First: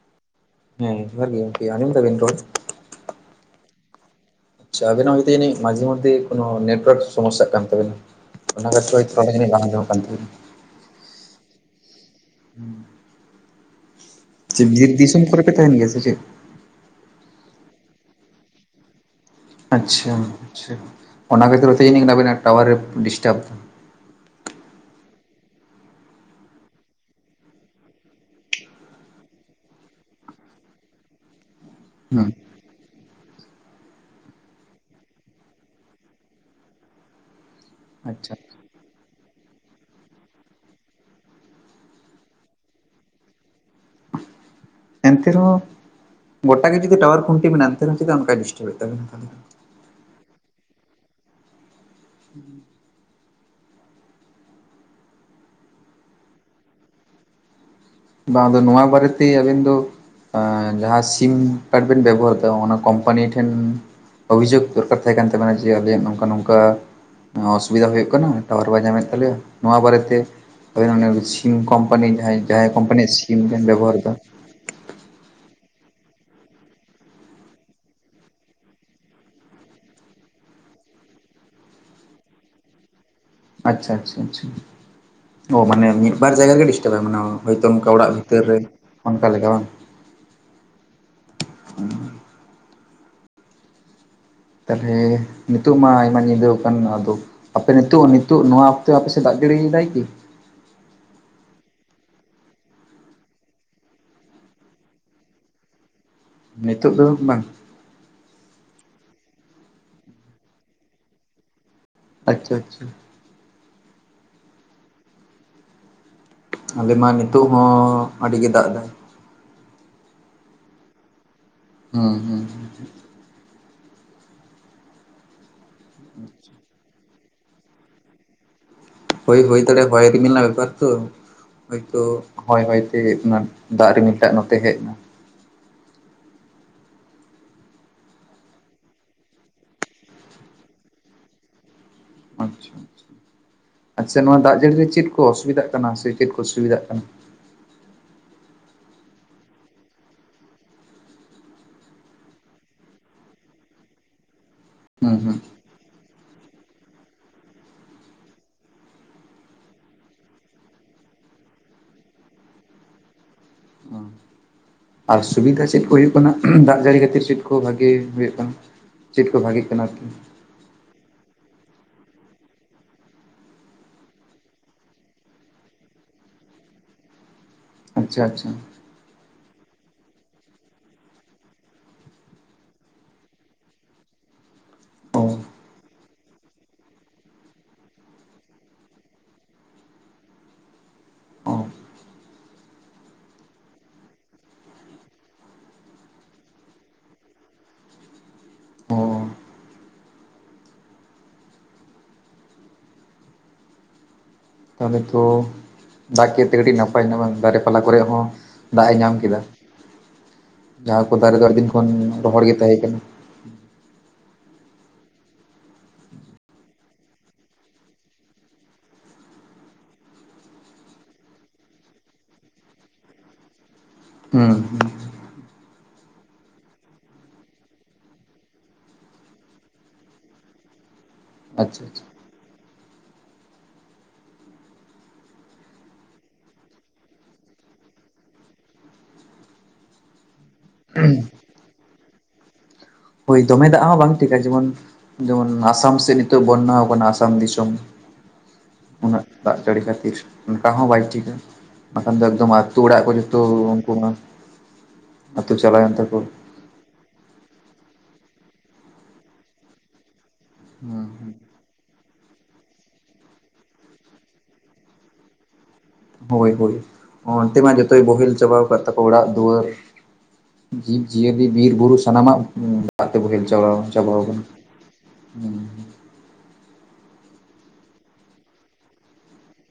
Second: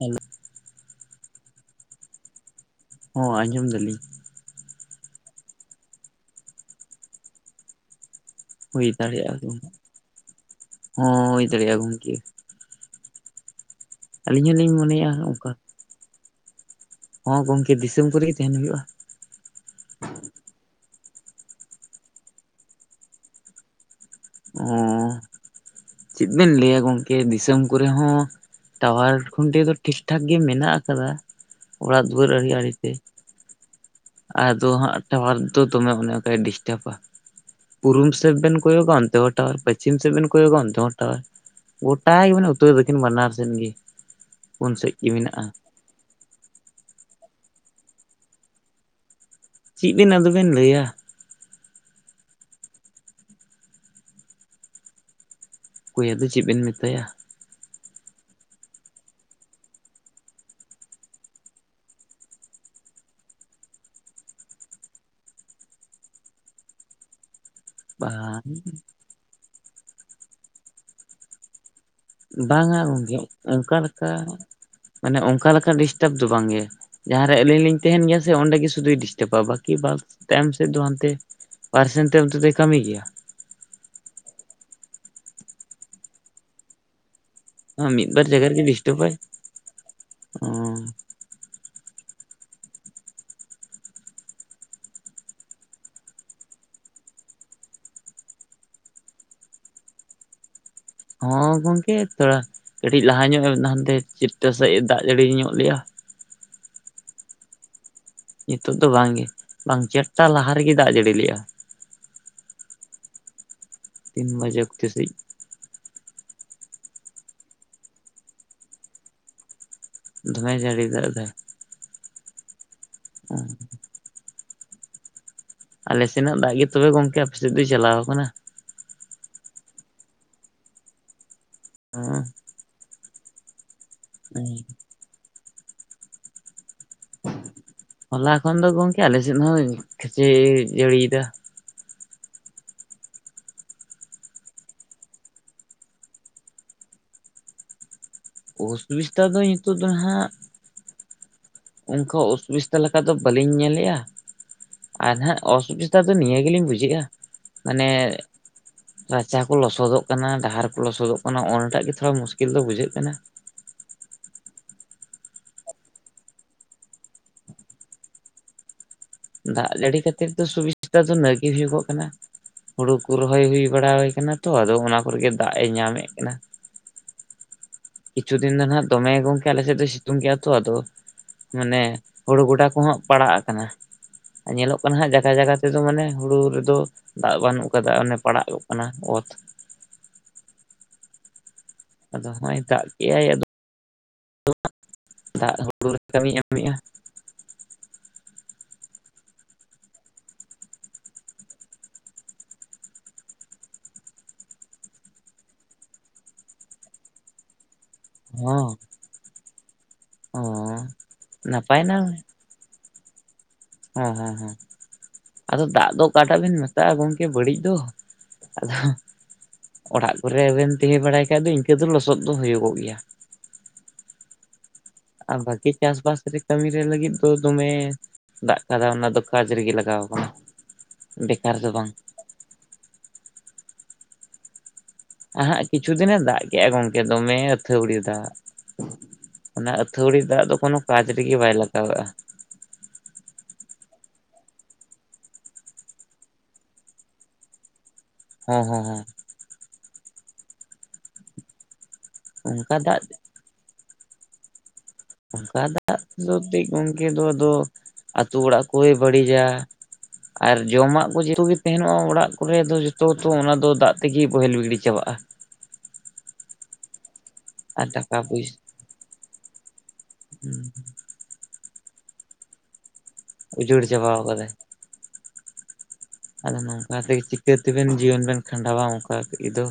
Hello, ᱦᱮᱸ ᱡᱚᱦᱟᱨ ᱜᱮ ᱜᱚᱝᱠᱮ ᱟᱸᱡᱚᱢ ᱫᱟᱵᱤᱱ ᱨᱚᱲ᱾ ᱦᱚᱸ ᱟᱸᱡᱚᱢ ᱫᱟᱞᱤᱧ᱾ ᱪᱷᱟ ᱟᱵᱤᱱᱟᱜ ᱦᱳᱭ ᱛᱚ ᱡᱟᱱᱤᱡ ᱢᱟᱡᱷᱮ ᱢᱚᱫᱽᱫᱷᱮ ᱠᱳᱱᱳ ᱱᱮᱴᱳᱣᱟᱠ ᱥᱳᱢᱳᱥᱥᱟᱜ ᱠᱟᱱ ᱛᱟᱵᱤᱱᱟ᱾ ᱚᱱᱟ ᱦᱩᱭ ᱠᱷᱟᱛᱤᱨ ᱦᱳᱭ ᱛᱚ ᱚᱸᱰᱮ ᱫᱟᱲᱮᱭᱟᱜᱼᱟ ᱡᱟᱱᱤᱡ ᱵᱟᱝ ᱟᱸᱡᱚᱢᱚᱜ ᱠᱟᱱ ᱛᱟᱱᱤᱱᱟ᱾ ᱦᱚᱸ ᱦᱳᱭ ᱫᱟᱲᱮᱜᱟ ᱜᱚᱝᱠᱮ᱾ ᱦᱩᱸ᱾ ᱟᱹᱞᱤᱧ ᱪᱮᱜ ᱦᱚᱞᱤᱧ ᱵᱤᱨ ᱢᱚᱱᱮᱭᱟ ᱫᱤᱥᱚᱢ ᱠᱚᱨᱮ ᱚᱱᱠᱟ ᱯᱮ ᱛᱟᱦᱮᱱ ᱜᱮᱭᱟ ᱥᱮ ᱪᱮᱫ? ᱦᱚᱸ ᱜᱚᱝᱠᱮ ᱫᱤᱥᱚᱢ ᱠᱚᱨᱮᱜ ᱛᱟᱦᱮᱱ ᱦᱩᱭᱩᱜᱼᱟ᱾ ᱟᱪᱷᱟ ᱟᱪᱷᱟ ᱚᱱᱟ ᱠᱷᱟᱹᱛᱤᱨ ᱛᱮ ᱟᱵᱤᱱᱟᱜ ᱴᱟᱣᱟᱨᱮ ᱰᱤᱥᱴᱟᱵ᱾ ᱚ ᱪᱮᱫ ᱵᱤᱱ ᱞᱟᱹᱭᱟ ᱜᱚᱝᱠᱮ ᱫᱤᱥᱚᱢ ᱠᱚᱨᱮ ᱦᱚᱸ᱾ ᱴᱟᱣᱟᱨ ᱠᱷᱚᱱᱴᱤ ᱫᱚ ᱴᱷᱤᱠ ᱴᱷᱟᱠ ᱜᱮ ᱢᱮᱱᱟᱜ ᱠᱟᱫᱟ ᱚᱲᱟᱜ ᱫᱩᱣᱟᱹᱨ ᱦᱩᱸ ᱟᱲᱮ ᱟᱲᱮ ᱛᱮ᱾ ᱟᱫᱚ ᱦᱟᱸᱜ ᱴᱟᱣᱟᱨ ᱫᱚ ᱫᱚᱢᱮ ᱚᱱᱮ ᱚᱱᱠᱟᱭ ᱰᱤᱥᱴᱟᱵᱟ᱾ ᱯᱩᱨᱩᱢ ᱥᱮ ᱟᱪᱪᱷᱟ ᱵᱤᱱ ᱠᱚᱭᱚᱜᱟ ᱚᱱᱛᱮ ᱦᱚ ᱴᱟᱣᱟᱨ ᱯᱚᱥᱪᱷᱤᱢ ᱥᱮᱫ ᱵᱤᱱ ᱠᱚᱭᱚᱜᱟ ᱚᱱᱛᱮ ᱦᱚᱸ ᱴᱟᱣᱟᱨ ᱜᱚᱴᱟᱜ ᱜᱮ ᱢᱮᱱᱟᱜᱟ ᱩᱛᱚᱨ ᱫᱚᱠᱷᱤᱱ ᱵᱟᱱᱟᱨ ᱥᱱ ᱜᱮ᱾ ᱯᱩᱱ ᱥᱮᱫ ᱜᱮ ᱮᱱᱛᱮ ᱨᱮ ᱢᱮᱱᱟᱜᱼᱟ ᱦᱚᱸ᱾ ᱜᱚᱴᱟ ᱜᱮ ᱡᱩᱫᱤ ᱴᱟᱣᱟᱨ ᱠᱷᱩᱱᱴᱤ ᱢᱮᱱᱟᱜᱟ ᱮᱱᱛᱮ ᱨᱮᱦᱚ ᱪᱮᱫᱟᱜ ᱚᱱᱠᱟᱭ ᱰᱤᱥᱴᱟᱯᱮᱫ ᱛᱟᱵᱤᱱᱟ᱾ ᱪᱮᱫ ᱵᱤᱱ ᱟᱫᱚ ᱵᱤᱱ ᱞᱟᱹᱭᱟ᱾ [unintelligible] ᱚᱠᱚᱭ ᱟᱫᱚ ᱪᱮᱫ ᱵᱤᱱ ᱢᱮᱛᱟᱭᱟ᱾ ᱵᱟᱝ ᱟᱫᱚ ᱱᱚᱣᱟ ᱵᱟᱨᱮᱛᱮ ᱟᱵᱤᱱ ᱫᱚ ᱡᱟᱦᱟᱸ ᱥᱤᱢ ᱠᱟᱨᱰ ᱵᱤᱱ ᱵᱮᱵᱚᱦᱟᱨ ᱫᱟ ᱚᱱᱟ ᱠᱚᱢᱯᱟᱱᱤ ᱴᱷᱮᱱ ᱚᱵᱷᱤᱡᱳᱜᱽ ᱫᱚᱨᱠᱟᱨ ᱛᱟᱦᱮᱸ ᱠᱟᱱ ᱛᱟᱵᱤᱱᱟ ᱡᱮ ᱟᱵᱤᱱᱟᱜ ᱱᱚᱝᱠᱟ ᱱᱚᱝᱠᱟ ᱚᱥᱩᱵᱤᱫᱟ ᱦᱳᱭᱳᱜ ᱠᱟᱱᱟ ᱵᱟᱝ ᱴᱟᱣᱟᱨ ᱵᱟᱭ ᱧᱟᱢᱮᱫ ᱛᱟᱞᱮᱭᱟ ᱱᱚᱣᱟ ᱵᱟᱨᱮᱛᱮ [unintelligible] ᱠᱤᱝ ᱠᱚᱢᱯᱟᱱᱤ ᱡᱟᱦᱟᱸᱭ ᱡᱟᱦᱟᱸᱭ ᱦᱟᱸ ᱠᱳᱢᱯᱟᱱᱤᱭᱟᱜ ᱜᱚᱝᱠᱮ ᱥᱤᱢ ᱵᱮᱱ ᱚᱝᱠᱟ ᱵᱮᱵᱚᱦᱟᱨ ᱞᱮᱠᱟ ᱮᱫᱟ ᱢᱟᱱᱮ ᱚᱝᱠᱟ ᱞᱮᱠᱟ ᱰᱤᱥᱴᱟᱯ ᱫᱚ ᱵᱟᱝ ᱜᱮ᱾ ᱡᱟᱦᱟᱸᱨᱮ ᱟᱹᱞᱤᱧ ᱞᱤᱧ ᱛᱟᱦᱮᱱ ᱜᱮᱭᱟ ᱥᱮ ᱚᱸᱰᱮ ᱜᱮ ᱥᱩᱫᱩᱭ ᱰᱤᱥᱴᱟᱵᱟ ᱵᱠᱤ ᱛᱟᱭᱚᱢ ᱥᱮᱫ ᱫᱚ ᱦᱟᱱᱛᱮ ᱯᱟᱨᱥᱮᱱ ᱛᱮ ᱚᱱᱛᱮ ᱫᱚᱭ ᱠᱟᱹᱢᱤ ᱜᱮᱭᱟ᱾ ᱟᱪᱷᱟ ᱟᱪᱷᱟ ᱟᱪᱷᱟ ᱚ ᱢᱟᱱᱮ ᱢᱤᱫ ᱵᱟᱨ ᱡᱟᱭᱜᱟ ᱜᱮᱭ ᱰᱤᱥᱴᱟᱵ ᱟᱭ ᱢᱟᱱᱮ᱾ ᱦᱳᱭᱛᱚ ᱚᱱᱠᱟ ᱢᱤᱫ ᱚᱲᱟᱜ ᱵᱷᱤᱛᱟᱹᱨ ᱨᱮ ᱚᱱᱠᱟ ᱞᱮᱠᱟ ᱵᱟᱝ᱾ ᱚᱸ ᱛᱟᱦᱚᱞᱮ ᱱᱤᱛᱚᱜ ᱢᱟ ᱟᱭᱢᱟ ᱧᱤᱸᱫᱟᱹ ᱠᱟᱱ ᱟᱫᱚ ᱟᱯᱮ ᱱᱤᱛᱚᱜ ᱱᱤᱛᱚᱜ ᱱᱚᱣᱟ ᱚᱠᱛᱮ ᱟᱯᱮ ᱥᱮᱫ ᱫᱟᱜ ᱡᱟ. ᱲᱤᱮᱫᱟᱭ ᱠᱤ? ᱦᱚᱸ ᱜᱚᱝᱠᱮ ᱛᱚᱲᱟ᱾ ᱠᱟᱹᱴᱤᱡ ᱞᱟᱦᱟ ᱧᱚᱜ ᱦᱟᱱᱛᱮ ᱥᱤᱞᱫᱟ ᱥᱮᱜ ᱮ ᱫᱟᱜ ᱡᱟᱹᱲᱤ ᱧᱚᱜ ᱞᱮᱜᱼᱟ᱾ ᱱᱤᱛᱳᱜ ᱫᱚ ᱵᱟᱝ᱾ ᱱᱤᱛᱚᱜ ᱫᱚ ᱵᱟᱝᱜᱮ ᱵᱟᱝ ᱪᱟᱨᱴᱟ ᱞᱟᱦᱟ ᱨᱮᱜᱮ ᱫᱟᱜ ᱡᱟᱹᱲᱤ ᱞᱮᱜ-ᱟ᱾ ᱟᱪᱪᱷᱟ ᱟᱪᱪᱷᱟ᱾ ᱛᱤᱱ ᱢᱟᱡᱟᱯ ᱛᱮ ᱥᱮᱜ ᱟᱞᱮ ᱢᱟ ᱱᱤᱛᱚᱜ ᱦᱚᱸ ᱟᱹᱰᱤ ᱜᱮ ᱫᱟᱜ ᱮᱫᱟᱭ᱾ ᱫᱚᱢᱮ ᱡᱟᱹᱲᱤ ᱫᱟᱜ ᱮᱫᱟ᱾ ᱦᱩᱸ ᱦᱩᱸ [unintelligible] ᱟᱞᱮ ᱥᱮᱱᱟᱜ ᱫᱟᱜ ᱜᱮ ᱛᱚᱵᱮ ᱜᱚᱝᱠᱮ ᱟᱯᱮᱥᱮᱫ ᱫᱚᱭ ᱪᱟᱞᱟᱣ ᱠᱟᱱᱟ᱾ ᱦᱳᱭ ᱦᱳᱭ ᱫᱟᱲᱮᱜᱼᱟ ᱦᱚᱭ ᱨᱤᱢᱤᱞ ᱨᱮᱱᱟᱜ ᱵᱮᱯᱟᱨ ᱛᱚ᱾ ᱦᱳᱭᱛᱚ ᱦᱚᱭ ᱦᱚᱭ ᱛᱮ ᱚᱱᱟ ᱫᱟᱜ ᱨᱤᱢᱤᱞᱴᱟᱜ ᱱᱚᱛᱮ ᱦᱮᱡ ᱦᱚᱞᱟ ᱠᱷᱚᱱ ᱫᱚ ᱜᱳᱝᱠᱮ ᱟᱞᱮ ᱥᱮᱱ ᱫᱚ ᱦᱚᱭ ᱡᱮ ᱡᱟᱹᱲᱤᱭᱮᱫᱟ᱾ ᱟᱪᱪᱷᱟ ᱟᱪᱪᱷᱟ ᱟᱪᱪᱷᱟ ᱱᱚᱣᱟ ᱫᱟᱜ ᱡᱟᱹᱲᱤ ᱨᱮ ᱪᱮᱫ ᱠᱚ ᱚᱥᱩᱵᱤᱫᱷᱟᱜ ᱠᱟᱱᱟ ᱥᱮ ᱪᱮᱫ ᱠᱚ ᱥᱩᱵᱤᱫᱷᱟᱜ ᱠᱟᱱᱟ? ᱩᱥ ᱩᱥᱴᱟ ᱫᱚᱭ ᱱᱤᱛᱳᱜ ᱫᱚ ᱱᱟᱦᱟᱜ ᱟᱱᱠᱟ ᱚᱥᱩᱵᱤᱫᱷᱟ ᱞᱮᱠᱟ ᱫᱚ ᱵᱟᱹᱞᱤᱧ ᱧᱮᱞᱮᱜᱼᱟ ᱟᱨ ᱦᱩᱸ ᱦᱟᱜ ᱦᱩᱸ ᱚᱥᱩᱵᱤᱥ ᱱᱮᱛᱟᱨ ᱫᱚ ᱱᱤᱭᱟᱹ ᱜᱮᱞᱤᱧ ᱵᱩᱡᱷᱮᱜ-ᱟ, ᱢᱟᱱᱮ ᱨᱟᱪᱟ ᱠᱚ ᱞᱚᱥᱚᱫᱚᱜ ᱠᱟᱱᱟ, ᱰᱟᱦᱟᱨ ᱠᱚ ᱞᱚᱥᱚᱫᱚᱜ ᱠᱟᱱᱟ, ᱚᱱᱟᱴᱟᱜ ᱜᱮ ᱛᱷᱚᱲᱟ ᱢᱩᱥᱠᱤᱞ ᱫᱚ ᱵᱩᱡᱷᱟᱹᱜ ᱠᱟᱱᱟ᱾ ᱟᱨ ᱥᱩᱵᱤᱫᱷᱟ ᱪᱮᱫ ᱠᱚ ᱦᱩᱭᱩᱜ ᱠᱟᱱᱟ ᱫᱟᱜ ᱡᱟᱹᱲᱤ ᱠᱷᱟᱹᱛᱤᱨ ᱪᱮᱫ ᱠᱚ ᱵᱷᱟᱜᱤ ᱦᱩᱭᱩᱜ ᱠᱟᱱᱟ? ᱪᱮᱫ ᱠᱚ ᱵᱷᱟᱜᱮᱜ ᱫᱟᱜ ᱠᱟᱱᱟ ᱡᱟᱹᱲᱤ ᱟᱨᱠᱤ ᱠᱷᱟᱹᱛᱤᱨ ᱫᱚ ᱥᱩᱵᱤᱫᱷᱟ ᱫᱚ ᱱᱟᱭᱜᱮ ᱦᱩᱭᱩᱜᱚᱜ ᱠᱟᱱᱟ ᱦᱩᱲᱩ ᱠᱚ ᱨᱚᱦᱚᱭ ᱦᱩᱭ ᱵᱟᱲᱟ ᱦᱩᱭ ᱠᱟᱱᱟ ᱛᱚ ᱟᱫᱚ ᱚᱱᱟ ᱠᱚᱨᱮ ᱜᱮ ᱫᱟᱜ ᱮ ᱧᱟᱢᱮᱜ ᱠᱟᱱᱟ᱾ ᱟᱪᱪᱷᱟ ᱠᱤᱪᱷᱩ ᱟᱪᱪᱷᱟ ᱫᱤᱱ ᱫᱚ ᱱᱟᱦᱜ ᱫᱚᱢᱮ ᱜᱚᱝᱠᱮ ᱟᱞᱮ ᱥᱮᱫ ᱫᱚ ᱥᱤᱛᱩᱝ ᱠᱮᱜᱼᱟ ᱛᱚ᱾ ᱟᱫᱚ ᱢᱟᱱᱮ ᱦᱩᱲᱩ ᱜᱚᱰᱟ ᱠᱚᱦᱚᱸ ᱯᱟᱲᱟᱜ ᱟᱠᱟᱱᱟ᱾ ᱧᱮᱞᱚᱜ ᱠᱟᱱᱟ ᱦᱟᱸᱜ ᱚ ᱡᱟᱜᱟ ᱡᱟᱜᱟ ᱛᱮᱫᱚ ᱢᱟᱱᱮ ᱦᱩᱲᱩ ᱨᱮᱫᱚ ᱫᱟᱜ ᱵᱟᱹᱱᱩᱜ ᱠᱟᱫᱟ ᱚᱱᱮ ᱯᱟᱲᱟᱜ ᱜᱚᱜ ᱠᱟᱱᱟ ᱚᱛ᱾ ᱚ ᱟᱫᱚ ᱦᱚᱸᱜᱚᱭ ᱫᱟᱜ ᱠᱮᱜᱼᱟᱭ ᱟᱫᱚ ᱫᱟᱜ ᱦᱩᱲᱩ ᱨᱮ ᱠᱟᱹᱢᱤ ᱧᱟᱢᱮᱜ-ᱟ᱾ ᱚ ᱛᱟᱦᱚᱞᱮ ᱛᱚ ᱫᱟᱜ ᱠᱮᱜ ᱛᱮ ᱟᱹᱰᱤ ᱱᱟᱯᱟᱭ ᱱᱟ ᱵᱟᱝ, ᱫᱟᱨᱮ ᱯᱟᱞᱟ ᱠᱚᱨᱮᱜ ᱦᱚᱸ ᱫᱟᱜ ᱮ ᱧᱟᱢ ᱠᱮᱫᱟ᱾ ᱦᱚᱸ ᱡᱟᱦᱟᱸ ᱠᱚ ᱫᱟᱨᱮ ᱫᱚ ᱟ. ᱰᱤ ᱫᱤᱱ ᱱᱟᱯᱟᱭ ᱠᱷᱚᱱ ᱨᱚᱦᱚᱲ ᱜᱮ ᱛᱟᱦᱮᱸ ᱠᱟᱱᱟ᱾ ᱦᱮᱸ ᱦᱮᱸ ᱦᱮᱸ᱾ ᱟᱫᱚ ᱫᱟᱜ ᱫᱚ ᱚᱠᱟᱴᱟᱜ ᱵᱤᱱ ᱢᱮᱛᱟᱜᱼᱟ ᱜᱚᱢᱠᱮ ᱵᱟᱹᱲᱤᱡ ᱫᱚ ᱟᱫᱚ᱾ ᱚᱲᱟᱜ ᱠᱚᱨᱮᱵᱮᱱ ᱛᱟᱦᱮᱸ ᱵᱟᱲᱟᱭ ᱠᱷᱟᱡ ᱫᱚ ᱤᱱᱠᱟᱹ ᱫᱚ ᱞᱚᱥᱚᱫ ᱫᱚ ᱦᱩᱭᱩᱜᱚᱜ ᱜᱮᱭᱟ᱾ ᱦᱩᱸ᱾ ᱟᱨ ᱵᱷᱟᱜᱮ ᱪᱟᱥᱵᱟᱥ ᱨᱮ ᱠᱟᱹᱢᱤ ᱨᱮ ᱞᱟᱹᱜᱤᱫ ᱫᱚ ᱫᱚᱢᱮ ᱫᱟᱜ ᱠᱟᱫᱟ ᱚᱱᱟ ᱫᱚ ᱠᱟᱡᱽ ᱨᱮᱜᱮ ᱞᱟᱜᱟᱣ ᱠᱟᱱᱟ ᱵᱮᱠᱟᱨ ᱫᱚ ᱟᱪᱪᱷᱟ ᱵᱟᱝ᱾ ᱟᱪᱪᱷᱟ ᱟᱦᱟᱸᱜ ᱠᱤᱪᱷᱩ ᱫᱤᱱᱮ ᱫᱟᱜ ᱠᱮᱜᱼᱟ ᱜᱚᱝᱠᱮ ᱫᱚᱢᱮ ᱟᱹᱛᱷᱟᱹᱣᱲᱤ ᱫᱟᱜ᱾ ᱚᱱᱟ ᱟᱹᱛᱷᱟᱹᱣᱲᱤ ᱫᱟᱜ ᱫᱚ ᱠᱳᱱᱳ ᱠᱟᱡ ᱨᱮᱜᱮ ᱵᱟᱭ ᱞᱟᱜᱟᱣ ᱞᱟᱜᱼᱟ᱾ ᱦᱳᱭ ᱫᱚᱢᱮ ᱫᱟᱜ ᱦᱚᱸ ᱵᱟᱝ ᱴᱷᱤᱠᱟ ᱡᱮᱢᱚᱱ ᱡᱮᱢᱚᱱ ᱟᱥᱟᱢ ᱥᱮᱜ ᱱᱤᱛᱚᱜ ᱵᱚᱧᱱᱟᱣ ᱠᱟᱱᱟ ᱟᱥᱟᱢ ᱫᱤᱥᱚᱢ᱾ ᱦᱚᱸ ᱦᱚᱸ ᱦᱚᱸ᱾ ᱩᱱᱟᱹᱜ ᱫᱟᱜ ᱡᱟᱹᱲᱤ ᱠᱷᱟᱹᱛᱤᱨ, ᱫᱟᱜ ᱦᱚᱸ ᱵᱟᱭ ᱴᱷᱤᱠ ᱵᱟᱠᱷᱟᱱ ᱫᱚ ᱮᱠᱫᱚᱢ ᱚᱱᱠᱟ ᱟᱹᱛᱩ ᱚᱲᱟᱜ ᱫᱟᱜ ᱠᱚ ᱡᱚ ᱛᱚ ᱩᱱᱠᱩ ᱵᱟᱝ ᱠᱷᱟᱛᱤᱨ ᱪᱟᱞᱟᱣᱮᱱ ᱛᱟᱠᱚ ᱴᱤᱡ ᱜᱚᱝᱠᱮ ᱫᱚ ᱟᱫᱚ ᱟᱛᱩ ᱚᱲᱟᱜ ᱠᱚᱭ ᱵᱟᱹᱲᱤᱡᱟ᱾ ᱟᱨ ᱡᱚᱢᱟᱜ ᱦᱩᱸ ᱠᱚ ᱡᱚᱛᱚ ᱜᱮ ᱛᱟᱦᱮᱱᱚᱜ-ᱟ ᱚᱲᱟᱜ ᱠᱚᱨᱮ ᱫᱚ ᱡᱚᱛᱚ ᱛᱚ ᱚᱱᱟ ᱫᱚ ᱫᱟᱜ ᱛᱮᱜᱮ ᱵᱳᱦᱮᱞ ᱜᱲᱤ ᱪᱟᱵᱟᱜ-ᱟ ᱾ ᱦᱳᱭ ᱦᱳᱭ ᱚᱱᱛᱮ ᱢᱟ ᱟᱨ ᱡᱚᱛᱚᱭ ᱴᱟᱠᱟ ᱵᱳᱦᱮᱞ ᱯᱚᱭᱥᱟ ᱪᱟᱵᱟᱣ ᱠᱟᱜ ᱛᱟᱠᱚ ᱚᱲᱟᱜ ᱫᱩᱣᱟᱹᱨ᱾ ᱡᱤᱵᱽ ᱡᱤᱭᱟᱹᱞᱤ ᱵᱤᱨ ᱵᱩᱨᱩ ᱥᱟᱱᱟᱢᱟᱜ [inaudible] ᱛᱮ ᱵᱚᱦᱮᱞ ᱪᱟᱞᱟᱣ ᱩᱡᱟᱹᱲ ᱪᱟᱵᱟ ᱪᱟᱵᱟᱣ ᱟᱠᱟᱱᱟ ᱠᱟᱫᱟᱭ ᱾ [inaudible] ᱟᱫᱚ ᱱᱚᱝᱠᱟ ᱛᱮᱜᱮ ᱪᱤᱠᱟᱹᱛᱮᱱ ᱵᱮᱱ ᱡᱤᱭᱚᱱ ᱵᱮᱱ ᱠᱷᱟᱸᱰᱟᱣᱟ ᱚᱝᱠᱟ ᱛᱮ ᱫᱚ?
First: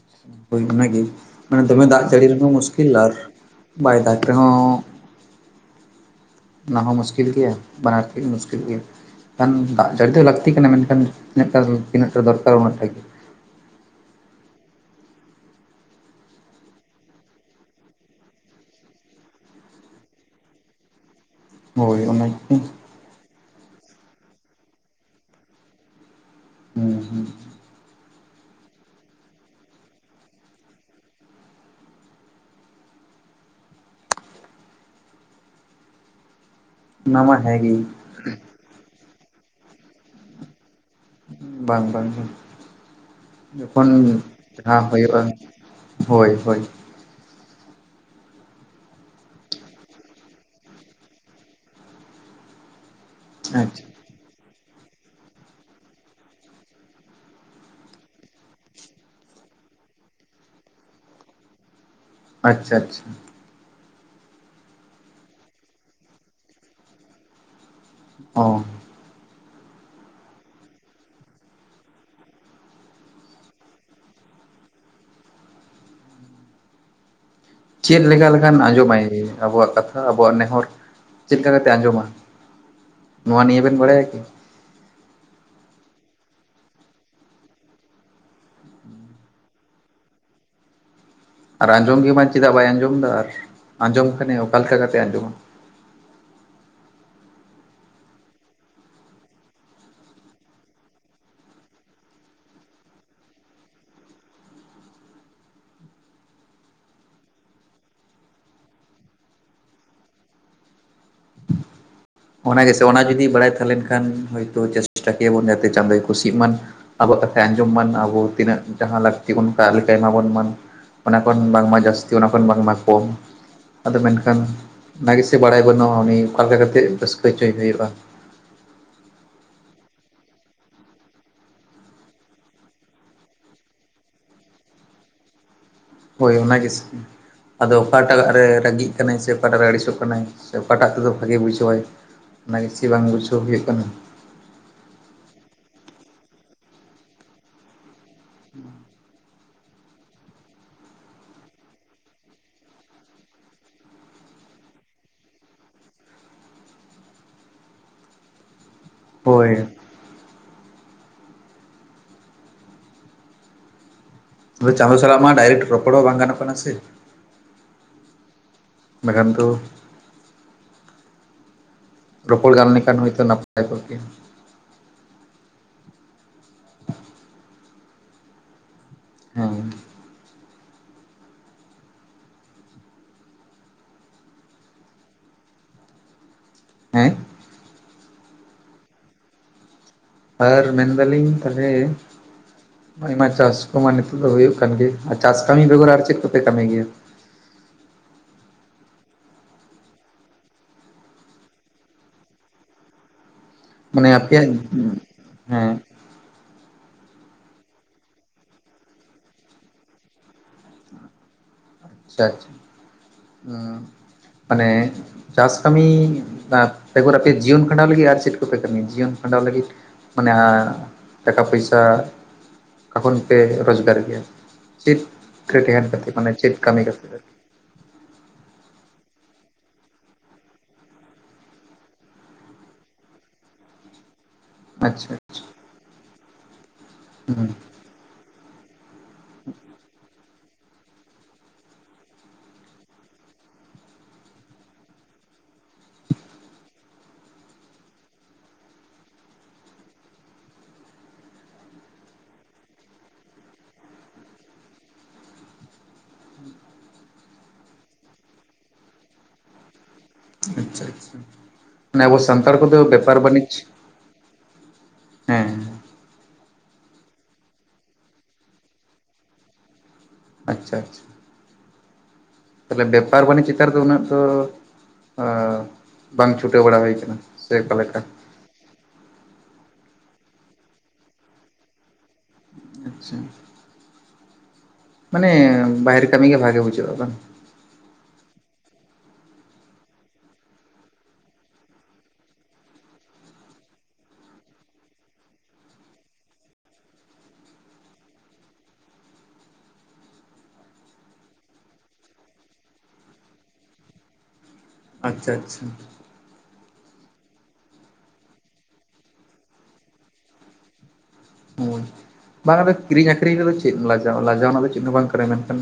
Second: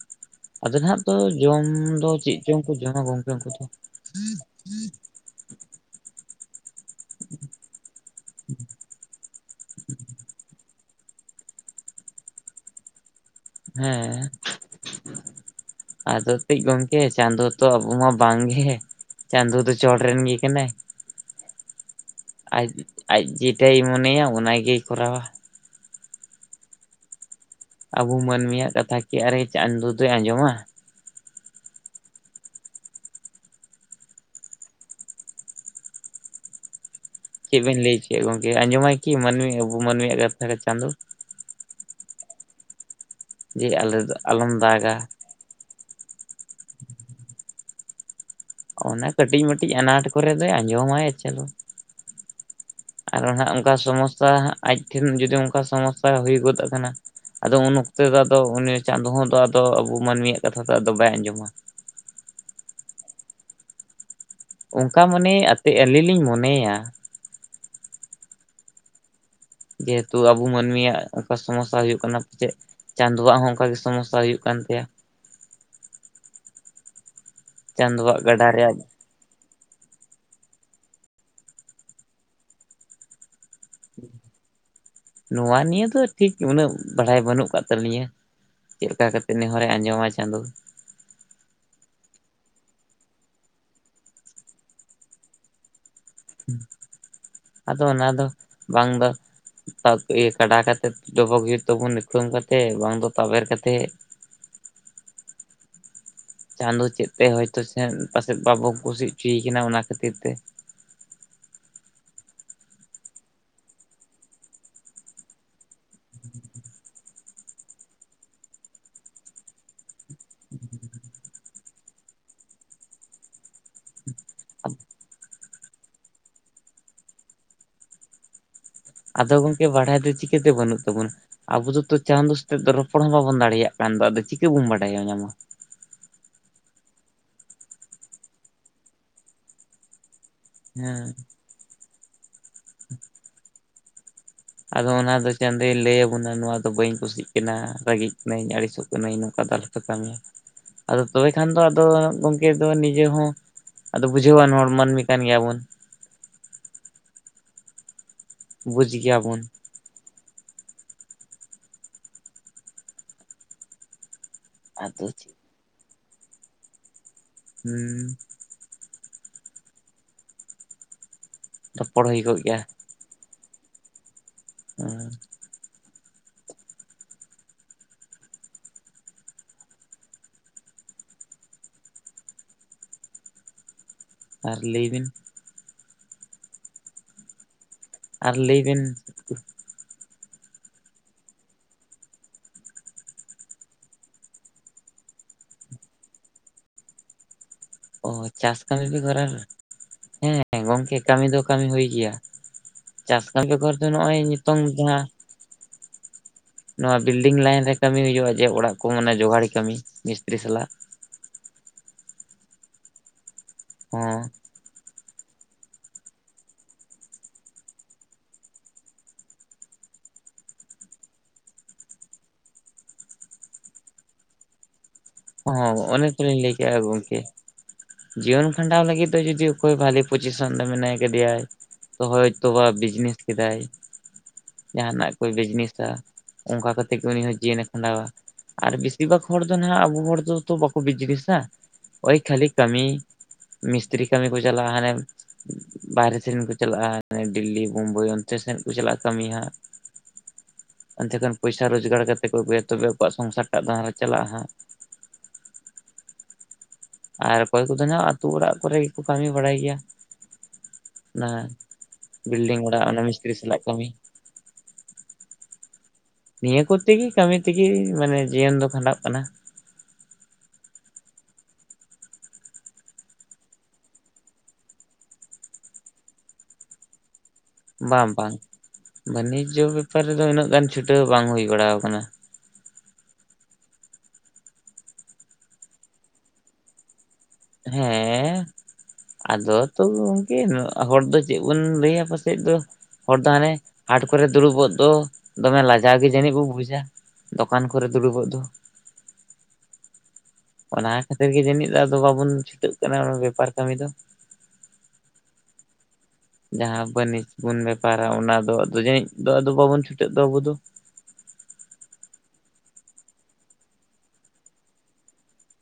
[unintelligible] ᱟᱫᱚ ᱱᱟᱦᱟᱸᱜ ᱛᱚ ᱢᱟᱱᱮ ᱡᱚᱢ ᱫᱚᱢᱮ ᱫᱟᱜ ᱫᱚ ᱡᱟᱹᱲᱤ ᱪᱮᱫᱽ ᱨᱮᱦᱚᱸ ᱪᱚᱝ ᱠᱚ ᱢᱩᱥᱠᱤᱞ ᱡᱚᱢᱟ ᱟᱨ ᱜᱚᱝᱠᱮ ᱩᱝᱠᱩ ᱫᱚ᱾ [unintelligible] ᱵᱟᱭ ᱫᱟᱜᱽ ᱨᱮᱦᱚᱸ ᱚᱱᱟ ᱦᱚᱸ ᱢᱩᱥᱠᱤᱞ ᱜᱮᱭᱟ ᱵᱟᱱᱟᱨ ᱛᱮᱜᱮ ᱢᱩᱥᱠᱤᱞ ᱜᱮᱭᱟ ᱾ ᱠᱷᱟᱱ ᱫᱟᱜ ᱡᱟᱹᱲᱤ ᱫᱚ ᱞᱟᱹᱠᱛᱤ ᱠᱟᱱᱟ, ᱢᱮᱱᱠᱷᱟᱱ [unintelligible] ᱴᱟᱱ ᱛᱤᱱᱟᱹᱜ ᱴᱟ ᱫᱚᱨᱠᱟᱨ ᱩᱱᱟᱹᱜ ᱴᱟᱜ ᱜᱮ᱾ ᱦᱮᱸ᱾ ᱟᱫᱚ ᱠᱟᱹᱡ ᱜᱚᱝᱠᱮ ᱪᱟᱸᱫᱳ ᱛᱚ ᱟᱵᱚ ᱢᱟ ᱵᱟᱝᱜᱮ ᱾ ᱪᱟᱸᱫᱳ ᱫᱚ ᱪᱚᱴ ᱨᱮᱱ ᱜᱮ ᱠᱟᱱᱟᱭ᱾ ᱦᱳᱭ ᱚᱱᱟ [inaudible] ᱟᱡ ᱟᱡ ᱡᱮᱴᱟᱭᱮ ᱢᱚᱱᱮᱭᱟ ᱚᱱᱟᱜᱮᱭ ᱠᱚᱨᱟᱣ-ᱟ᱾ ᱦᱩᱸ ᱦᱩᱸ᱾ ᱟᱵᱚ ᱢᱟᱹᱱᱢᱤᱭᱟᱜ ᱠᱟᱛᱷᱟ ᱠᱤ ᱟᱨᱮ ᱪᱟᱸᱫᱳ ᱫᱚᱭ ᱟᱸᱡᱚᱢᱟ᱾ ᱚᱱᱟ ᱢᱟ ᱪᱮᱫ ᱦᱮᱸᱜᱮ ᱵᱮᱱ ᱞᱟᱹᱭ ᱚᱪᱚᱭᱮᱫ ᱜᱚᱝᱠᱮ ᱟᱸᱡᱚᱢᱟᱭ ᱠᱤ ᱢᱟᱹᱱᱢᱤ ᱟᱵᱚ ᱢᱟᱹᱱᱢᱤᱭᱟᱜ ᱠᱟᱛᱷᱟ ᱠᱚ ᱪᱟᱸᱫᱳ? ᱵᱟᱝ ᱵᱟᱝ ᱡᱮ ᱡᱚᱠᱷᱚᱱ ᱟᱞᱮ ᱟᱞᱚᱢ ᱡᱟᱦᱟᱸ ᱫᱟᱜᱟ ᱦᱳᱭᱳᱜ-ᱟ ᱦᱳᱭ ᱦᱳᱭ᱾ ᱚᱱᱮ ᱠᱟᱹᱴᱤᱡ ᱢᱟᱹᱴᱤᱡ ᱟᱱᱟᱴ ᱠᱚᱨᱮ ᱫᱚᱭ ᱟᱸᱡᱚᱢᱟᱭ [inaudible] ᱟᱨ ᱱᱟᱦᱟᱸᱜ ᱚᱝᱠᱟ ᱟᱪᱪᱷᱟ ᱥᱚᱢᱚᱥᱥᱟ ᱟᱡ ᱴᱷᱮᱱ ᱡᱩᱫᱤ ᱚᱝᱠᱟ ᱥᱚᱢᱚᱥᱥᱟ ᱦᱩᱭ ᱜᱚᱫᱚᱜ ᱠᱟᱱᱟ ᱾ ᱟᱫᱚ ᱩᱱ ᱚᱠᱛᱮ ᱫᱚ ᱟᱫᱚ ᱩᱱᱤ ᱪᱟᱸᱫᱳ ᱦᱚᱸ ᱫᱚ ᱟᱫᱚ ᱟᱵᱚ ᱢᱟᱹᱱᱢᱤᱭᱟᱜ ᱠᱟᱛᱷᱟ ᱫᱚ ᱟᱫᱚ ᱵᱟᱭ ᱟᱸᱡᱚᱢᱟ᱾ ᱟᱪᱪᱷᱟ ᱟᱪᱪᱷᱟ᱾ ᱚᱝᱠᱟ ᱢᱚᱱᱮ ᱟᱛᱮᱫ ᱟᱹᱞᱤᱧ ᱞᱤᱧ ᱢᱚᱱᱮᱭᱟ ᱾ ᱚ᱾ ᱡᱮᱦᱮᱛᱩ ᱟᱵᱚ ᱢᱟᱹᱱᱢᱤᱭᱟᱜ ᱥᱚᱢᱚᱥᱥᱟ ᱦᱩᱭᱩᱜ ᱠᱟᱱᱟ [inaudible] ᱪᱟᱸᱫᱳᱣᱟᱜ ᱦᱚᱸ ᱚᱝᱠᱟ ᱜᱮ ᱥᱚᱢᱚᱥᱥᱟ ᱦᱩᱭᱩᱜ ᱠᱟᱱ ᱛᱟᱭᱟ ᱾ ᱪᱮᱫᱽ ᱪᱟᱸᱫᱳᱣᱟᱜ ᱞᱮᱠᱟ ᱜᱟᱰᱟ ᱞᱮᱠᱟᱱ ᱨᱮᱭᱟᱜ ᱟᱸᱡᱚᱢᱟᱭ? ᱟᱵᱚᱣᱟᱜ ᱠᱟᱛᱷᱟ, ᱟᱵᱚᱣᱟᱜ ᱱᱮᱦᱚᱨ, ᱪᱮᱫ ᱞᱮᱠᱟ ᱠᱟᱛᱮ ᱟᱸᱡᱚᱢᱟ, ᱱᱚᱣᱟ ᱱᱤᱭᱟᱹ ᱵᱮᱱ ᱵᱟᱲᱟᱭᱟ ᱠᱤ? ᱱᱚᱣᱟ ᱱᱤᱭᱟᱹ ᱫᱚ ᱴᱷᱤᱠ ᱩᱱᱟᱹᱜ ᱵᱟᱲᱟᱭ ᱵᱟᱹᱱᱩᱜ ᱠᱟᱫ ᱛᱟᱹᱞᱤᱧᱟᱹ᱾ ᱪᱮᱫᱽ ᱞᱮᱠᱟ ᱠᱟᱛᱮ ᱱᱮᱦᱚᱨᱮ ᱟᱸᱡᱚᱢᱟ ᱪᱟᱸᱫᱩ᱾ ᱟᱨ ᱟᱸᱡᱚᱢ ᱜᱮᱢᱟ ᱪᱮᱫᱟᱜ ᱵᱟᱭ ᱟᱸᱡᱚᱢᱫᱟ, ᱟᱨ ᱟᱸᱡᱚᱢ ᱠᱷᱟᱱᱮ ᱚᱠᱟ ᱞᱮᱠᱟ ᱠᱟᱛᱮ ᱟᱸᱡᱚᱢᱟ? ᱟᱫᱚ ᱚᱱᱟ ᱫᱚ ᱵᱟᱝ ᱫᱚ [inaudible] ᱤᱭᱟᱹ ᱠᱟᱰᱟ ᱠᱟᱛᱮᱫ, ᱰᱚᱵᱚᱜ ᱦᱩᱭᱩᱜ ᱛᱟᱵᱚᱱ ᱤᱠᱷᱲᱩᱢ ᱠᱟᱛᱮᱜ, ᱵᱟᱝ ᱫᱚ ᱛᱟᱵᱮᱨ ᱠᱟᱛᱮᱫ᱾ ᱪᱟᱸᱫᱳ ᱪᱮᱫᱽ ᱛᱮ ᱦᱚᱭᱛᱚ ᱥᱮᱫ ᱯᱟᱥᱮᱫ ᱵᱟᱵᱚ ᱠᱩᱥᱤ ᱦᱚᱪᱚᱭᱮ ᱠᱟᱱᱟ, ᱚᱱᱟ ᱠᱷᱟᱹᱛᱤᱨ ᱛᱮ᱾ ᱚᱱᱟ ᱜᱮᱥᱮ ᱚᱱᱟ ᱡᱩᱫᱤ ᱵᱟᱲᱟᱭ ᱛᱟᱦᱮᱸ ᱞᱮᱱ ᱠᱷᱟᱱ ᱦᱳᱭ ᱛᱚ [inaudible] ᱠᱮᱭᱟᱵᱚᱱ ᱡᱟᱛᱮ ᱪᱟᱸᱫᱳᱭ ᱠᱩᱥᱤᱜ ᱢᱟᱱ ᱾ ᱟᱵᱚᱣᱟᱜ ᱠᱟᱛᱷᱟᱭ ᱟᱸᱡᱚᱢ ᱢᱟᱱ, ᱟᱵᱚ ᱛᱤᱱᱟᱹᱜ ᱡᱟᱦᱟᱸ ᱞᱟᱹᱠᱛᱤ ᱚᱱᱠᱟ ᱞᱮᱠᱟᱭ ᱮᱢᱟ ᱵᱚᱱ ᱢᱟᱱ᱾ ᱚᱱᱟ ᱠᱷᱚᱱ ᱵᱟᱝᱢᱟ ᱡᱟᱹᱥᱛᱤ, ᱚᱱᱟ ᱠᱷᱚᱱ ᱵᱟᱝᱢᱟ ᱠᱚᱢ᱾ ᱟᱫᱚ ᱢᱮᱱᱠᱷᱟᱱ ᱚᱱᱟᱜᱮ ᱥᱮ ᱵᱟᱲᱟᱭ ᱵᱟᱹᱱᱩᱜ-ᱟ, ᱩᱱᱤ ᱚᱠᱟ ᱞᱮᱠᱟ ᱠᱟᱛᱮᱜ ᱨᱟᱹᱥᱠᱟᱹ ᱦᱚᱪᱚᱭ ᱦᱩᱭᱩᱜ-ᱟ᱾ ᱟᱫᱚ ᱜᱚᱝᱠᱮ ᱵᱟᱲᱦᱟᱭ ᱫᱚ ᱪᱤᱠᱟᱹᱛᱮ ᱵᱟᱹᱱᱩᱜ ᱛᱟᱵᱚᱱᱟ? ᱟᱵᱚ ᱫᱚᱛᱚ ᱪᱟᱸᱫᱳ ᱥᱟᱛᱮᱜ ᱫᱚ ᱨᱚᱯᱚᱲ ᱦᱚᱸ ᱵᱟᱵᱚᱱ ᱫᱟᱲᱮᱭᱟᱜ ᱠᱟᱱ ᱫᱚ ᱟᱫᱚ ᱪᱤᱠᱟᱹ ᱵᱚᱱ ᱵᱟᱰᱟᱭᱟ ᱧᱟᱢᱟ᱾ ᱦᱳᱭ ᱚᱱᱟ ᱜᱮᱥᱮ ᱟᱫᱚ ᱚᱠᱟᱴᱟᱜ ᱨᱮ ᱨᱟᱹᱜᱤᱜ ᱠᱟᱱᱟᱭ ᱥᱮ ᱚᱠᱟᱴᱟᱜ ᱨᱮ ᱟᱹᱲᱤᱥᱚᱜ ᱠᱟᱱᱟᱭ᱾ ᱥᱮ ᱚᱠᱟᱴᱟᱜ ᱛᱮᱫᱚ ᱦᱮᱸ ᱵᱷᱟᱜᱮ ᱵᱩᱡᱷᱟᱹᱣᱟᱭ [inaudible] ᱵᱟᱝ ᱵᱩᱡᱷᱟᱹᱣ ᱦᱩᱭᱩᱜ ᱠᱟᱱᱟ᱾ ᱟᱫᱚ ᱚᱱᱟ ᱫᱚ ᱪᱟᱸᱫᱳᱭ ᱞᱟᱹᱭᱟᱵᱚᱱᱟ ᱱᱚᱣᱟ ᱫᱚ ᱵᱟᱹᱧ ᱠᱩᱥᱤᱜ ᱠᱟᱱᱟ, ᱨᱟᱹᱜᱤᱜ ᱠᱟᱹᱱᱟᱹᱧ ᱟᱹᱲᱤᱥᱚᱜ ᱠᱟᱹᱱᱟᱹᱧ᱾ ᱟᱫᱚ ᱟᱞᱚᱯᱮ ᱠᱟᱹᱢᱤᱭᱟ, ᱟᱫᱚ ᱛᱚᱵᱮ ᱠᱷᱟᱱ ᱫᱚ ᱟᱫᱚ ᱜᱚᱢᱠᱮ ᱫᱚ ᱱᱤᱡᱮ ᱦᱚᱸ ᱟᱫᱚ ᱵᱩᱡᱷᱟᱹᱣᱟᱱ ᱦᱚᱲ ᱢᱟᱹᱱᱢᱤ ᱠᱟᱱ ᱜᱮᱭᱟ ᱵᱚᱱ᱾ ᱵᱩᱡ ᱜᱮᱭᱟ ᱵᱩᱱ᱾ ᱦᱳᱭ ᱪᱟᱸᱫᱳ ᱟᱫᱚ ᱥᱟᱞᱟᱜ ᱪᱮᱫ ᱢᱟ ᱰᱟᱭᱨᱮᱴ ᱨᱚᱯᱚᱲ ᱦᱚᱸ ᱵᱟᱝ ᱜᱟᱱᱚᱜ ᱠᱟᱱᱟ ᱥᱮ᱾ ᱦᱩᱸ᱾ ᱵᱟᱠᱷᱟᱱ ᱛᱳ᱾ ᱦᱩᱭ ᱠᱚᱜ ᱨᱚᱯᱚᱲ ᱜᱟᱱ ᱞᱮᱠᱷᱟᱱ ᱦᱳᱭ ᱛᱚ ᱱᱟᱯᱟᱭ ᱠᱚᱜ ᱠᱮᱭᱟ᱾ ᱦᱮᱸ᱾ ᱦᱮᱸ᱾ ᱟᱨ ᱞᱟᱹᱭ ᱵᱮᱱ᱾ ᱦᱮᱸ᱾ ᱟᱨ ᱞᱟᱹᱭ ᱵᱮᱱ᱾ ᱟᱨ ᱢᱮᱱ ᱫᱟᱞᱤᱧ ᱛᱟᱦᱚᱞᱮ᱾ ᱟᱭᱢᱟ ᱪᱟᱥ ᱠᱚᱢᱟ ᱱᱤᱛᱚᱜ ᱫᱚ ᱦᱩᱭᱩᱜ ᱠᱟᱱ ᱜᱮ ᱟᱨ ᱪᱟᱥ ᱠᱟᱹᱢᱤ ᱵᱮᱜᱚᱨ ᱟᱨ ᱪᱮᱫ ᱠᱚᱯᱮ ᱠᱟᱹᱢᱤ ᱜᱮᱭᱟ? ᱚᱸ ᱪᱟᱥ ᱠᱟᱹᱢᱤ ᱵᱮᱜᱚᱨ ᱟᱨ ᱦᱮᱸ ᱜᱚᱝᱠᱮ ᱠᱟᱹᱢᱤ ᱫᱚ ᱠᱟᱹᱢᱤ ᱦᱩᱭ ᱜᱮᱭᱟ᱾ ᱪᱟᱥ ᱠᱟᱹᱢᱤ ᱵᱮᱜᱚᱨ ᱫᱚ ᱢᱟᱱᱮ ᱱᱚᱜᱼᱚᱭ ᱟᱯᱮᱭᱟᱜ ᱱᱤᱛᱚᱝ ᱦᱮᱸ ᱡᱟᱦᱟᱸ᱾ ᱟᱪᱪᱷᱟ ᱱᱚᱣᱟ ᱵᱤᱞᱰᱤᱝ ᱞᱟᱭᱤᱱ ᱨᱮ ᱠᱟᱹᱢᱤ ᱦᱩᱭᱩᱜᱼᱟ, ᱡᱮ ᱚᱲᱟᱜ ᱠᱚ ᱢᱟᱱᱮ ᱡᱳᱜᱟᱲᱤ ᱠᱟᱹᱢᱤ ᱢᱤᱥᱛᱤᱨᱤ ᱥᱟᱞᱟᱜ᱾ ᱟᱪᱪᱷᱟ ᱟᱪᱪᱷᱟ, ᱦᱩᱸ᱾ ᱦᱮᱸ᱾ ᱢᱟᱱᱮ᱾ ᱪᱟᱥ ᱠᱟᱹᱢᱤ ᱵᱟ ᱵᱮᱜᱚᱨ ᱟᱯᱮ ᱡᱤᱭᱚᱱ ᱠᱷᱟᱸᱰᱟᱣ ᱞᱟᱹᱜᱤᱫ ᱟᱨ ᱪᱮᱫ ᱠᱚᱯᱮ ᱠᱟᱹᱢᱤᱭᱟ ᱡᱤᱭᱚᱱ ᱠᱷᱟᱸᱰᱟᱣ ᱞᱟᱹᱜᱤᱫ? ᱢᱟᱱᱮ ᱟᱸ ᱴᱟᱠᱟ ᱯᱚᱭᱥᱟ ᱚᱠᱟᱠᱷᱚᱱ ᱯᱮ ᱨᱳᱡᱽᱜᱟᱨ ᱜᱮᱭᱟ? ᱪᱮᱫ [inaudible] ᱠᱟᱛᱮ ᱦᱚᱸ ᱚᱱᱮ ᱢᱟᱱᱮ ᱛᱚᱞᱤᱧ ᱞᱟᱹᱭ ᱪᱮᱫ? ᱠᱮᱜᱼᱟ ᱠᱟᱹᱢᱤ ᱠᱟᱛᱮ ᱜᱚᱝᱠᱮ ᱡᱤᱭᱚᱱ ᱠᱷᱟᱸᱰᱟᱣ ᱞᱟᱹᱜᱤᱫ ᱫᱚ ᱡᱩᱫᱤ ᱚᱠᱚᱭ ᱵᱷᱟᱞᱤ ᱯᱚᱡᱤᱥᱚᱱ ᱫᱚ ᱢᱮᱱᱟᱭ ᱠᱟᱫᱮᱭᱟᱭ᱾ ᱦᱳᱭ ᱛᱚ ᱵᱟ ᱵᱤᱡᱽᱱᱮᱥ ᱠᱮᱫᱟᱭ᱾ ᱡᱟᱦᱟᱱᱟᱜ ᱟᱪᱪᱷᱟ ᱠᱚᱭ ᱟᱪᱪᱷᱟ ᱵᱤᱡᱽᱱᱮᱥ ᱫᱟ ᱚᱱᱠᱟ ᱠᱟᱛᱮ ᱜᱮ ᱩᱱᱤ ᱦᱚᱸ ᱦᱩᱸ ᱡᱤᱭᱚᱱᱼᱮ ᱠᱷᱟᱸᱰᱟᱣᱟ ᱟᱨ ᱵᱤᱥ ᱼᱥᱤᱨ ᱵᱷᱟᱜᱽ ᱦᱚᱲ ᱫᱚ ᱱᱟᱦᱟᱜ ᱟᱵᱚ ᱦᱚᱲ ᱫᱚ ᱛᱚ ᱵᱟᱠᱚ ᱵᱤᱡᱽᱱᱮᱥᱟ ᱳᱭ ᱠᱷᱟᱹᱞᱤ ᱠᱟᱹᱢᱤ᱾ ᱢᱤᱥᱛᱤᱨᱤ ᱠᱟᱹᱢᱤ ᱠᱚ ᱪᱟᱞᱟᱜᱼᱟ ᱦᱟᱱᱮ᱾ ᱵᱟᱦᱨᱮ ᱥᱮᱱ ᱠᱚ ᱪᱟᱞᱟᱜᱼᱟ ᱰᱤᱞᱞᱤ ᱵᱳᱢᱵᱟᱭ ᱚᱱᱛᱮ ᱥᱮᱱ ᱠᱚ ᱪᱟᱞᱟᱜᱼᱟ ᱠᱟᱹᱢᱤ ᱦᱟᱸᱜ᱾ ᱚᱱᱛᱮ ᱠᱷᱚᱱ ᱯᱚᱭᱥᱟ ᱨᱳᱡᱽᱜᱟᱨ ᱠᱟᱛᱮ ᱠᱚ ᱟᱜᱩᱭᱟ ᱛᱚᱵᱮ ᱟᱠᱚᱣᱟᱜ ᱥᱚᱝᱥᱟᱨ ᱴᱟᱜ ᱫᱚ ᱦᱟᱱᱮ ᱪᱟᱞᱟᱜᱼᱟ ᱦᱟᱸᱜ᱾ ᱟᱨ ᱚᱠᱚᱭ ᱠᱚᱫᱚ ᱱᱟᱦᱟᱸᱜ ᱟᱹᱛᱩ ᱚᱲᱟᱜ ᱠᱚᱨᱮ ᱜᱮᱠᱚ ᱠᱟᱹᱢᱤ ᱵᱟᱲᱟᱭ ᱜᱮᱭᱟ᱾ ᱟᱪᱪᱷᱟ ᱟᱪᱪᱷᱟ, ᱚᱱᱟ ᱢᱟᱱᱮ ᱟᱵᱚ ᱥᱟᱱᱛᱟᱲ ᱵᱤᱞᱰᱤᱝ ᱠᱚᱫᱚ ᱚᱲᱟᱜ ᱚᱱᱟ ᱵᱮᱯᱟᱨ ᱢᱤᱥᱛᱨᱤ ᱵᱟᱹᱱᱤᱡᱽ᱾ ᱥᱟᱞᱟᱜ ᱠᱟᱹᱢᱤ ᱦᱮᱸ᱾ ᱱᱤᱭᱟᱹ ᱠᱚ ᱛᱮᱜᱮ ᱠᱟᱹᱢᱤ ᱛᱮᱜᱮ ᱢᱟᱱᱮ ᱡᱤᱭᱚᱱ ᱫᱚ ᱠᱷᱟᱸᱰᱟᱜ ᱠᱟᱱᱟ᱾ ᱟᱪᱷᱟ ᱟᱪᱷᱟ᱾ ᱛᱟᱦᱚᱞᱮ ᱵᱮᱯᱟᱨ ᱵᱟᱹᱱᱤᱡᱽ ᱪᱮᱛᱟᱱ ᱨᱮᱫᱚ ᱩᱱᱟᱹᱜ ᱫᱚ ᱟᱸ ᱵᱟᱝ ᱪᱷᱩᱴᱟᱹᱣ ᱵᱟᱲᱟ ᱦᱩᱭ ᱠᱟᱱᱟ᱾ ᱵᱟᱝ ᱵᱟᱝ ᱵᱟᱹᱱᱤᱡᱽ ᱵᱮᱯᱟᱨ ᱨᱮᱫᱚ ᱩᱱᱟᱹᱜ ᱜᱟᱱ ᱪᱷᱩᱴᱟᱹᱣ ᱵᱟᱝ ᱦᱩᱭ ᱵᱟᱲᱟᱣ ᱠᱟᱱᱟ᱾ ᱟᱪᱷᱟ᱾ ᱢᱟᱱᱮ ᱵᱟᱦᱨᱮ ᱠᱟᱹᱢᱤ ᱜᱮ ᱵᱷᱟᱜᱮ ᱵᱩᱡᱷᱟᱹᱜᱼᱟ ᱵᱟᱝ᱾ ᱦᱮᱸ᱾ ᱟᱫᱚ ᱛᱚᱵᱮ ᱜᱚᱝᱠᱮ ᱦᱚᱲ ᱫᱚ ᱪᱮᱫ ᱵᱚᱱ ᱞᱟᱹᱭᱟ ᱯᱟᱥᱮ ᱫᱚ᱾ ᱦᱚᱲ ᱫᱚ ᱦᱟᱱᱮ ᱦᱟᱴ ᱠᱚᱨᱮ ᱫᱩᱲᱩᱵᱚᱜ ᱫᱚ ᱫᱚᱢᱮ ᱞᱟᱡᱟᱣ ᱜᱮ ᱡᱟᱹᱱᱤᱡ ᱵᱳ ᱵᱩᱡᱟ᱾ ᱫᱚᱠᱟᱱ ᱠᱚᱨᱮ ᱫᱩᱲᱩᱵᱚᱜ ᱫᱚ᱾ ᱚᱱᱟ ᱠᱷᱟᱹᱛᱤᱨ ᱜᱮ ᱡᱟᱹᱱᱤᱡ ᱫᱚ ᱟᱫᱚ ᱵᱟᱵᱚᱱ ᱪᱷᱩᱴᱟᱹᱜ ᱠᱟᱱᱟ ᱵᱮᱯᱟᱨ ᱠᱟᱹᱢᱤ ᱫᱚ᱾ ᱟᱪᱷᱟ ᱟᱪᱷᱟ᱾ ᱡᱟᱦᱟᱸ ᱵᱟᱹᱱᱤᱡᱽ ᱵᱩᱱ ᱵᱮᱯᱟᱨᱟ ᱚᱱᱟ ᱫᱚ ᱟᱫᱚ ᱡᱟᱹᱱᱤᱡ ᱫᱚ ᱟᱫᱚ ᱵᱟᱵᱚᱱ ᱪᱷᱩᱴᱟᱹᱜ ᱫᱚ ᱟᱵᱚ ᱫᱚ᱾ ᱦᱳᱭ᱾ ᱵᱟᱝ ᱟᱫᱚ ᱠᱤᱨᱤᱧ ᱟᱠᱷᱨᱤᱧ ᱨᱮᱫᱚ ᱪᱮᱫ ᱞᱟᱡ ᱞᱟᱡᱟᱣ ᱨᱮᱱᱟᱜ ᱫᱚ ᱪᱮᱫ ᱦᱚᱸ ᱵᱟᱝ ᱠᱟᱱᱟ, ᱢᱮᱱᱠᱷᱟᱱ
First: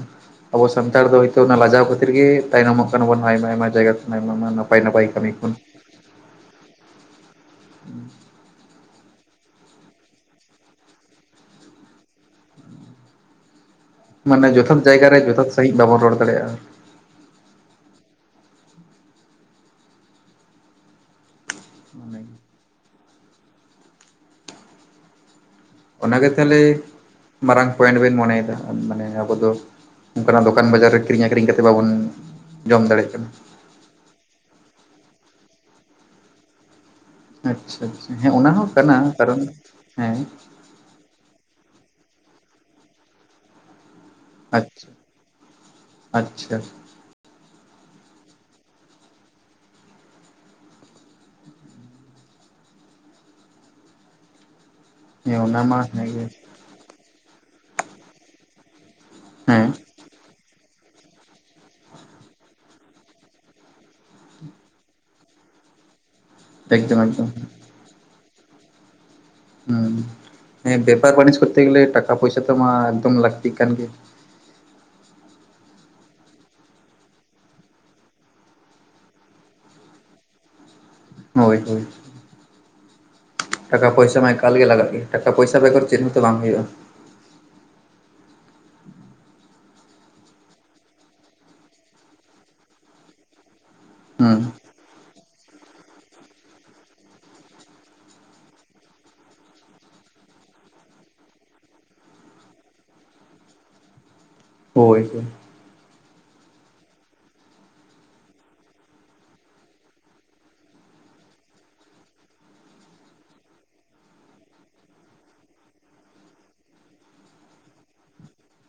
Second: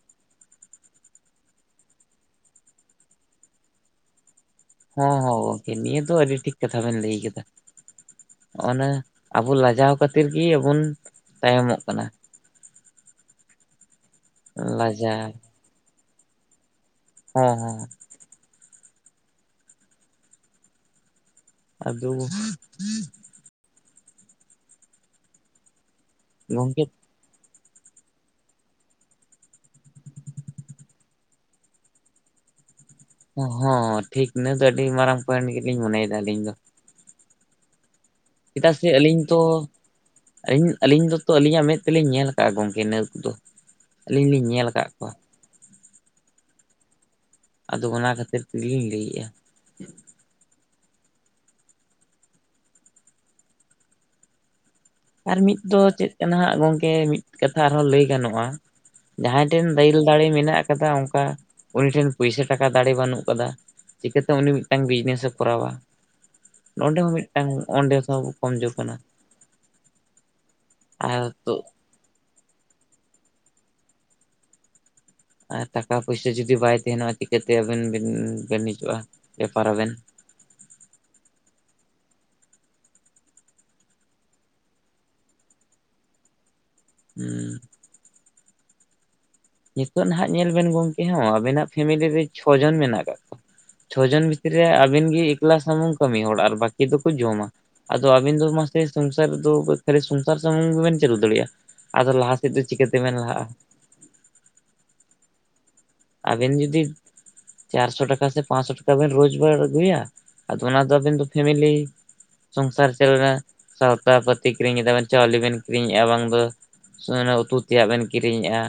ᱟᱵᱚ ᱥᱟᱱᱛᱟᱲ ᱫᱚ ᱦᱤᱛᱳᱜ ᱚᱱᱟ ᱞᱟᱡᱟᱣ ᱠᱷᱟᱛᱤᱨ ᱜᱮ ᱛᱟᱭᱱᱚᱢᱚᱜ ᱠᱟᱱᱟ ᱵᱚᱱ ᱟᱭᱢᱟ ᱟᱭᱢᱟ ᱡᱟᱭᱜᱟ ᱠᱷᱚᱱᱟ ᱟᱭᱢᱟ ᱟᱭᱢᱟ ᱱᱟᱯᱟᱭ ᱦᱚᱸ ᱠᱟᱹᱢᱤ ᱦᱚᱸ ᱠᱷᱚᱱ ᱜᱚᱝᱠᱮ ᱱᱤᱭᱟᱹ ᱫᱚ ᱟᱹᱰᱤ ᱴᱷᱤᱠ ᱠᱟᱛᱷᱟ ᱵᱮᱱ ᱞᱟᱹᱭ ᱠᱟᱫᱟ᱾ ᱚᱱᱟ ᱟᱵᱚ ᱞᱟᱡᱟᱣ ᱠᱷᱟᱹᱛᱤᱨ ᱜᱮ ᱟᱵᱚᱱ ᱛᱟᱭᱚᱢᱚᱜ ᱠᱟᱱᱟ᱾ ᱢᱟᱱᱮ ᱡᱚᱛᱷᱟᱛ ᱡᱟᱭᱜᱟ ᱨᱮ ᱞᱟᱡᱟᱣ ᱡᱚᱛᱷᱟᱛ ᱥᱟᱹᱦᱤᱡ ᱵᱟᱵᱚᱱ ᱨᱚᱲ ᱫᱟᱲᱮᱭᱟᱜᱼᱟ᱾ ᱦᱮᱸ ᱦᱮᱸ᱾ ᱟᱫᱚ ᱚᱱᱟᱜᱮ ᱛᱟᱦᱚᱞᱮ ᱜᱚᱝᱠᱮ ᱢᱟᱨᱟᱝ ᱯᱚᱭᱮᱱᱴ ᱵᱮᱱ ᱢᱚᱱᱮᱭᱮᱫᱟ ᱢᱟᱱᱮ ᱟᱵᱚ ᱫᱚ ᱚᱱᱠᱟᱱᱟᱜ ᱫᱚᱠᱟᱱ ᱵᱟᱡᱟᱨ ᱨᱮ ᱠᱤᱨᱤᱧ ᱟᱠᱷᱨᱤᱧ ᱠᱟᱛᱮᱫ ᱵᱟᱵᱚᱱ ᱡᱚᱢ ᱫᱟᱲᱮᱜ ᱠᱟᱱᱟ᱾ ᱦᱚᱸ ᱴᱷᱤᱠ ᱤᱱᱟᱹ ᱫᱚ ᱟᱹᱰᱤ ᱢᱟᱨᱟᱝ ᱯᱚᱭᱮᱱᱴ ᱜᱮᱞᱤᱧ ᱢᱚᱱᱮᱭᱮᱫᱟ ᱟᱹᱞᱤᱧ ᱫᱚ᱾ ᱟᱪᱪᱷᱟ ᱟᱪᱷᱟ ᱦᱮᱸ ᱟᱱᱟ ᱪᱮᱫᱟᱜ ᱥᱮ ᱟᱹᱞᱤᱧ ᱛᱚ ᱟᱹᱞᱤᱧ ᱟᱹᱞᱤᱧ ᱫᱚ ᱛᱚ ᱟᱹᱞᱤᱧᱟᱜ ᱢᱮᱫ ᱛᱮᱞᱤᱧ ᱧᱮᱞ ᱟᱠᱟᱫᱼᱟ ᱜᱚᱝᱠᱮ ᱱᱟᱹᱣ ᱠᱫᱚ᱾ ᱟᱹᱞᱤᱧ ᱞᱤᱧ ᱧᱮᱞ ᱟᱪᱪᱷᱟ ᱟᱠᱟᱫ ᱠᱚᱣᱟ᱾ ᱟᱪᱪᱷᱟ᱾ ᱟᱫᱚ ᱚᱱᱟ ᱠᱷᱟᱹᱛᱤᱨ ᱛᱤᱞᱤᱧ ᱞᱟᱹᱭᱮᱜᱼᱟ᱾ ᱟᱨ ᱦᱮᱸ ᱢᱤᱫ ᱚᱱᱟ ᱢᱟ ᱫᱚ ᱪᱮᱫ ᱦᱮᱸᱜᱮ ᱠᱟᱱᱟ ᱦᱟᱸᱜ ᱜᱚᱝᱠᱮ ᱢᱤᱫ ᱠᱟᱛᱷᱟ ᱟᱨᱦᱚᱸ ᱞᱟᱹᱭ ᱜᱟᱱᱚᱜᱼᱟ᱾ ᱡᱟᱦᱟᱸᱭ ᱴᱷᱮᱱ ᱦᱮᱸ ᱫᱤᱞ ᱫᱟᱹᱞ ᱫᱟᱲᱮ ᱢᱮᱱᱟᱜ ᱟᱠᱟᱫᱟ ᱚᱱᱠᱟ ᱩᱱᱤ ᱴᱷᱮᱱ ᱯᱚᱭᱥᱟ ᱴᱟᱠ ᱠᱟ ᱫᱟᱲᱮ ᱵᱟᱹᱱᱩᱜ ᱟᱠᱟᱫᱟ, ᱪᱤᱠᱟᱹᱛᱮ ᱩᱱᱤ ᱢᱤᱫᱴᱟᱝ ᱵᱤᱡᱽᱱᱮᱥᱮ ᱠᱚᱨᱟᱣᱟ᱾ ᱱᱚᱸᱰᱮ ᱮᱠᱫᱚᱢ ᱦᱚᱸ ᱮᱠᱫᱚᱢ ᱢᱤᱫᱴᱟᱝ ᱚᱸᱰᱮ ᱛᱮᱦᱚᱸ ᱠᱚᱢ ᱡᱚ ᱠᱟᱱᱟ᱾ ᱦᱩᱸ᱾ ᱦᱮᱸ ᱵᱮᱯᱟᱨ ᱟᱨ ᱵᱟᱹᱱᱤᱡᱽ ᱛᱚ ᱠᱚᱨᱛᱮ ᱜᱮᱞᱮ ᱴᱟᱠᱟ ᱯᱚᱭᱥᱟ ᱛᱚ ᱢᱟ ᱮᱠᱫᱚᱢ ᱞᱟᱹᱠᱛᱤᱜ ᱠᱟᱱ ᱜᱮ᱾ ᱟᱨ ᱴᱟᱠᱟ ᱯᱚᱭᱥᱟ ᱡᱩᱫᱤ ᱵᱟᱭ ᱛᱟᱦᱮᱱᱟ ᱪᱤᱠᱟᱹᱛᱮ ᱟᱵᱮᱱ ᱵᱮᱱ ᱵᱟᱱᱤᱡᱚᱜᱼᱟ ᱵᱮᱯᱟᱨᱟᱵᱮᱱ᱾ ᱦᱳᱭ ᱦᱳᱭ᱾ ᱴᱟᱠᱟ ᱯᱚᱭᱥᱟ ᱢᱟ ᱮᱠᱟᱞ ᱜᱮ ᱞᱟᱜᱟᱜ ᱜᱮᱭᱟ᱾ ᱴᱟᱠᱟ ᱯᱚᱭᱥᱟ ᱵᱮᱜᱚᱨ ᱪᱮᱫ ᱦᱚᱸᱛᱚ ᱵᱟᱝ ᱦᱩᱭᱩᱜᱼᱟ᱾ ᱦᱮᱸ᱾ ᱱᱤᱛᱚᱜ ᱱᱟᱦᱟᱜ ᱧᱮᱞ ᱵᱮᱱ ᱜᱚᱢᱠᱮ ᱦᱚᱸ ᱟᱵᱤᱱᱟᱜ ᱯᱷᱮᱢᱮᱞᱤ ᱨᱮ ᱪᱷᱚ ᱡᱚᱱ ᱢᱮᱱᱟᱜ ᱟᱠᱟᱜ ᱠᱚᱣᱟ᱾ ᱪᱷᱚ ᱡᱚᱱ ᱦᱩᱸ ᱵᱷᱤᱛᱨᱤ ᱨᱮ ᱟᱹᱵᱤᱱ ᱜᱮ ᱮᱠᱞᱟ ᱥᱩᱢᱩᱝ ᱠᱟᱹᱢᱤ ᱦᱚᱲ ᱟᱨ ᱵᱟᱹᱠᱤ ᱫᱚᱠᱚ ᱡᱚᱢᱟ᱾ ᱟᱫᱚ ᱟᱵᱤᱱ ᱫᱚ ᱢᱟᱥᱮ ᱥᱚᱝᱥᱟᱨ ᱨᱮᱫᱚ ᱠᱷᱟᱹᱞᱤ ᱥᱚᱝᱥᱟᱨ ᱥᱩᱢᱩᱝ ᱜᱮᱵᱮᱱ ᱪᱟᱹᱞᱩ ᱫᱟᱲᱮᱭᱟᱜᱼᱟ᱾ ᱟᱫᱚ ᱞᱟᱦᱟ ᱥᱮᱫ ᱫᱚ ᱪᱤᱠᱟᱹᱛᱮᱵᱮᱱ ᱞᱟᱦᱟᱜᱼᱟ᱾ ᱦᱳᱭ ᱛᱚ᱾ ᱟᱵᱮᱱ ᱡᱩᱫᱤ ᱪᱟᱨᱥᱚ ᱴᱟᱠᱟ ᱥᱮ ᱯᱟᱸᱪᱥᱚ ᱴᱟᱠᱟ ᱵᱮᱱ ᱨᱳᱡᱽᱜᱟᱨ ᱟᱹᱜᱩᱭᱟ᱾ ᱟᱫᱚ ᱚᱱᱟ ᱫᱚ ᱟᱵᱤᱱ ᱫᱚ ᱯᱷᱮᱢᱮᱞᱤ ᱥᱚᱝᱥᱟᱨ ᱪᱟᱣᱱᱟ, ᱥᱟᱶᱛᱟ ᱯᱟᱹᱛᱤ ᱠᱤᱨᱤᱧᱮᱫᱟᱵᱮᱱ ᱪᱟᱣᱞᱮ ᱵᱮᱱ ᱠᱤᱨᱤᱧᱮᱫᱼᱟ ᱵᱟᱝ ᱫᱚ᱾ ᱥᱮ ᱚᱱᱟ ᱩᱛᱩ ᱛᱮᱭᱟᱜ ᱵᱮᱱ ᱠᱤᱨᱤᱧᱮᱜᱼᱟ᱾